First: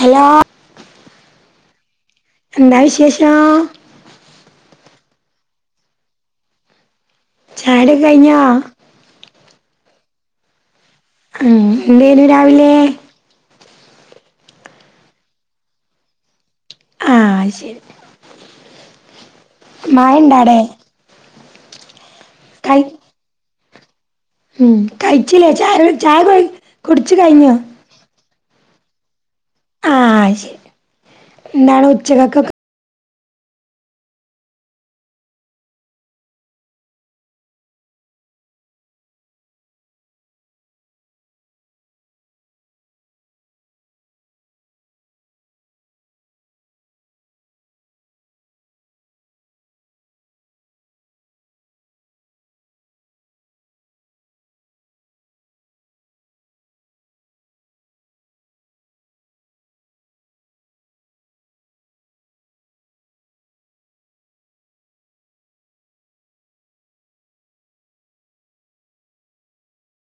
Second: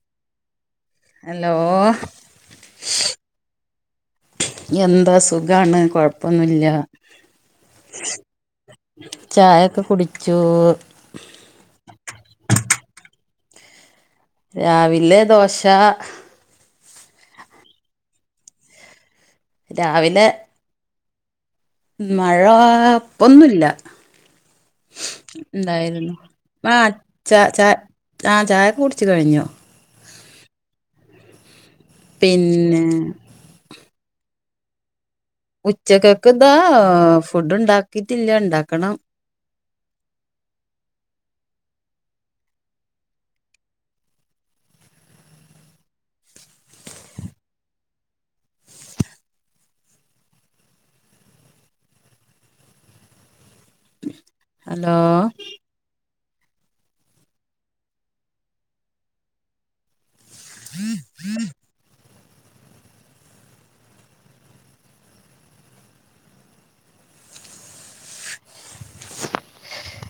hello hello എന്താ വിശേഷം എന്താ സുഖാണ് കൊഴപ്പൊന്നുല്ല ചായുടിയ്യൊക്കെകഴിഞ്ഞോ ചായൊക്കെ കുടിച്ചു ഉം എന്തേന്നു രാവിലെ രാവിലെ ദോശ ആഹ് ശരി മഴ രാവിലെ ഇണ്ടോ അവിടെ മഴ ഇപ്പൊന്നുല്ല ഉം കഴിച്ചില്ലേ ചായ ഇണ്ടായിരുന്നു ചായ ആ പ്പ കുടിച്ചു ച കഴിഞ്ഞോ ച ആഹ് ചായക്കേ കുടിച്ച് കഴിഞ്ഞു ആഹ് ശരി എന്താണ് ഉച്ചക്കൊക്കെ പിന്നെ ഉച്ചക്കക്ക് ഇതാ ഫുഡ് ഉണ്ടാക്കിട്ടില്ല ഉണ്ടാക്കണം ഹലോ [inaudible]